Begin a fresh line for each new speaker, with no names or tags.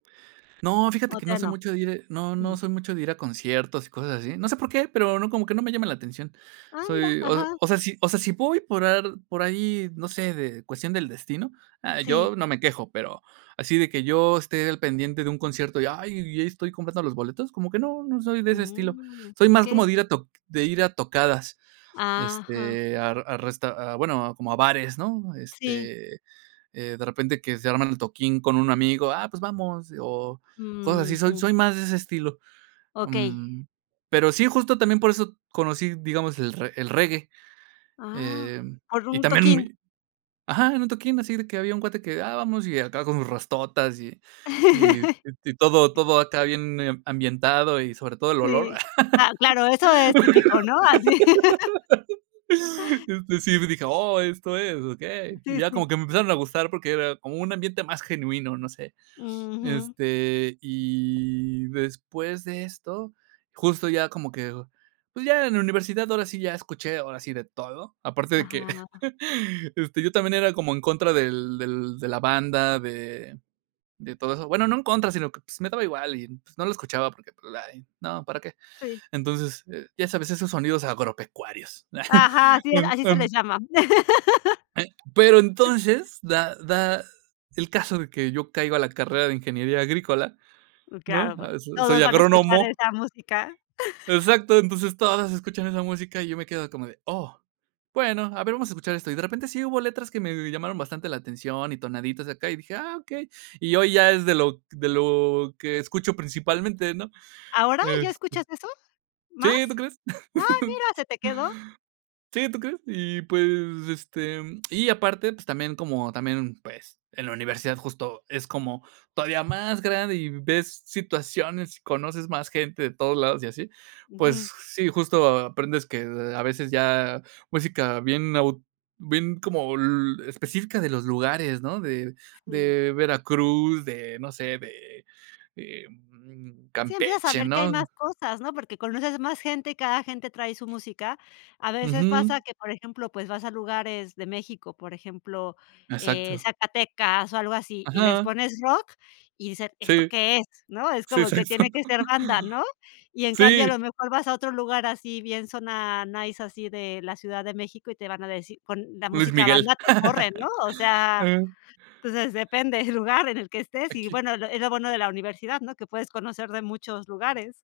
No, fíjate
¿O
que
te
no
a
soy
no?
mucho de ir no, no
Jum.
soy mucho de ir a conciertos y cosas así. No sé por qué, pero no, como que no me llaman la atención.
Ah, mira,
Soy, o
ajá.
o sea, si o sea, si puedo por ar por ahí, no sé, de cuestión del destino, ah,
Sí.
yo no me quejo, pero así de que yo esté al pendiente de un concierto y, ay, y ahí estoy comprando los boletos, como que no, no soy de ese estilo.
Mm,
Soy más como de
okey.
ir a toc de ir a tocadas,
Ah, ajá.
este, a a resta ah, bueno, como a bares, ¿no?
Sí.
Este, eh, de repente que se arman el toquín con un amigo "ah, pues vamos", o cosas así. Soy
Ujú.
soy más de ese estilo,
Okey.
mm, pero sí, justo también por eso conocí, digamos, el re el reggae.
Ah.
Em,
¿Por
y
un
también
toquín?
mi ¡Ajá! En un toquín así, de que había un cuate que "ah, vamos". Y acá con sus rastotas y y y y todo todo acá bien ambientado, y sobre todo el olor.
Sí. Ah, claro, eso es típico, ¿no? Así.
Este, sí me dije: "Oh, esto es, okey." Y
Sí,
ya como
sí.
que me empezaron a gustar porque era como un ambiente más genuino, no sé.
Ujú.
Este, y después de esto, justo ya como que pues ya en la universidad ahora sí ya escuché, ahora sí de todo, aparte de que
Ajá.
este, yo también era como en contra del del de la banda, de de todo eso. Bueno, no en contra, sino que, pues, me daba igual y no lo escuchaba porque, pues, ay, no, ¿para qué?
Sí.
Entonces, eh, ya sabes, esos sonidos agropecuarios.
Ajá, así es. Así se
Enton
les llama.
e pero entonces da da el caso de que yo caigo a la carrera de ingeniería agrícola,
Mm, claro
¿no?
pu
Ah, so
todos
soy
van a escuchar
agrónomo.
esa música.
Exacto, entonces todas escuchan esa música y yo me quedo como de: "Oh, bueno, a ver, vamos a escuchar esto". Y de repente sí hubo letras que me llamaron bastante la atención, y tonaditas acá y dije: "Ah, okey". Y hoy ya es de lo de lo que escucho principalmente, ¿no?
¿Ahora? ¿Ya
Este
escuchas eso? ¿Más?
sí, ¿tú crees?
¡Ah, mira, se te quedó!
Sí, ¿tú crees? Y pues, este, y aparte, pues también como también, pues, en la universidad justo, es como todavía más grande, y ves situaciones, y conoces más gente de todos lados y así. Pues
Ujú.
s sí, justo aprendes que, a veces ya, música bien nau bien como l específica de los lugares, ¿no? De
Sí.
de Veracruz, de no sé, de, em,
Sí, empiezas a
Campeche,
ver que hay
¿no?
más cosas, ¿no? Porque conoces más gente, y cada gente trae su música. A veces
Ujú.
pasa que, por ejemplo, pues vas a lugares de México, por ejemplo, eh,
Exacto.
Zacatecas o algo así, y les
Ajá.
pones rock, y dicen: "¿Esto
Sí.
qué es?",¿no? Es
Sí,
como que tiene que ser banda, ¿no? Y
[unintelligible]
en cambio, a
Sí.
lo mejor vas a otro lugar así bien, zona nice, así de la Ciudad de México y te van a decir con la
Luis
música
Miguel.
banda te corren, ¿no? O sea, pues de depende del lugar en el que estés y,
Aquí.
bueno, es lo es lo bueno de la universidad, ¿no? Que puedes conocer de muchos lugares.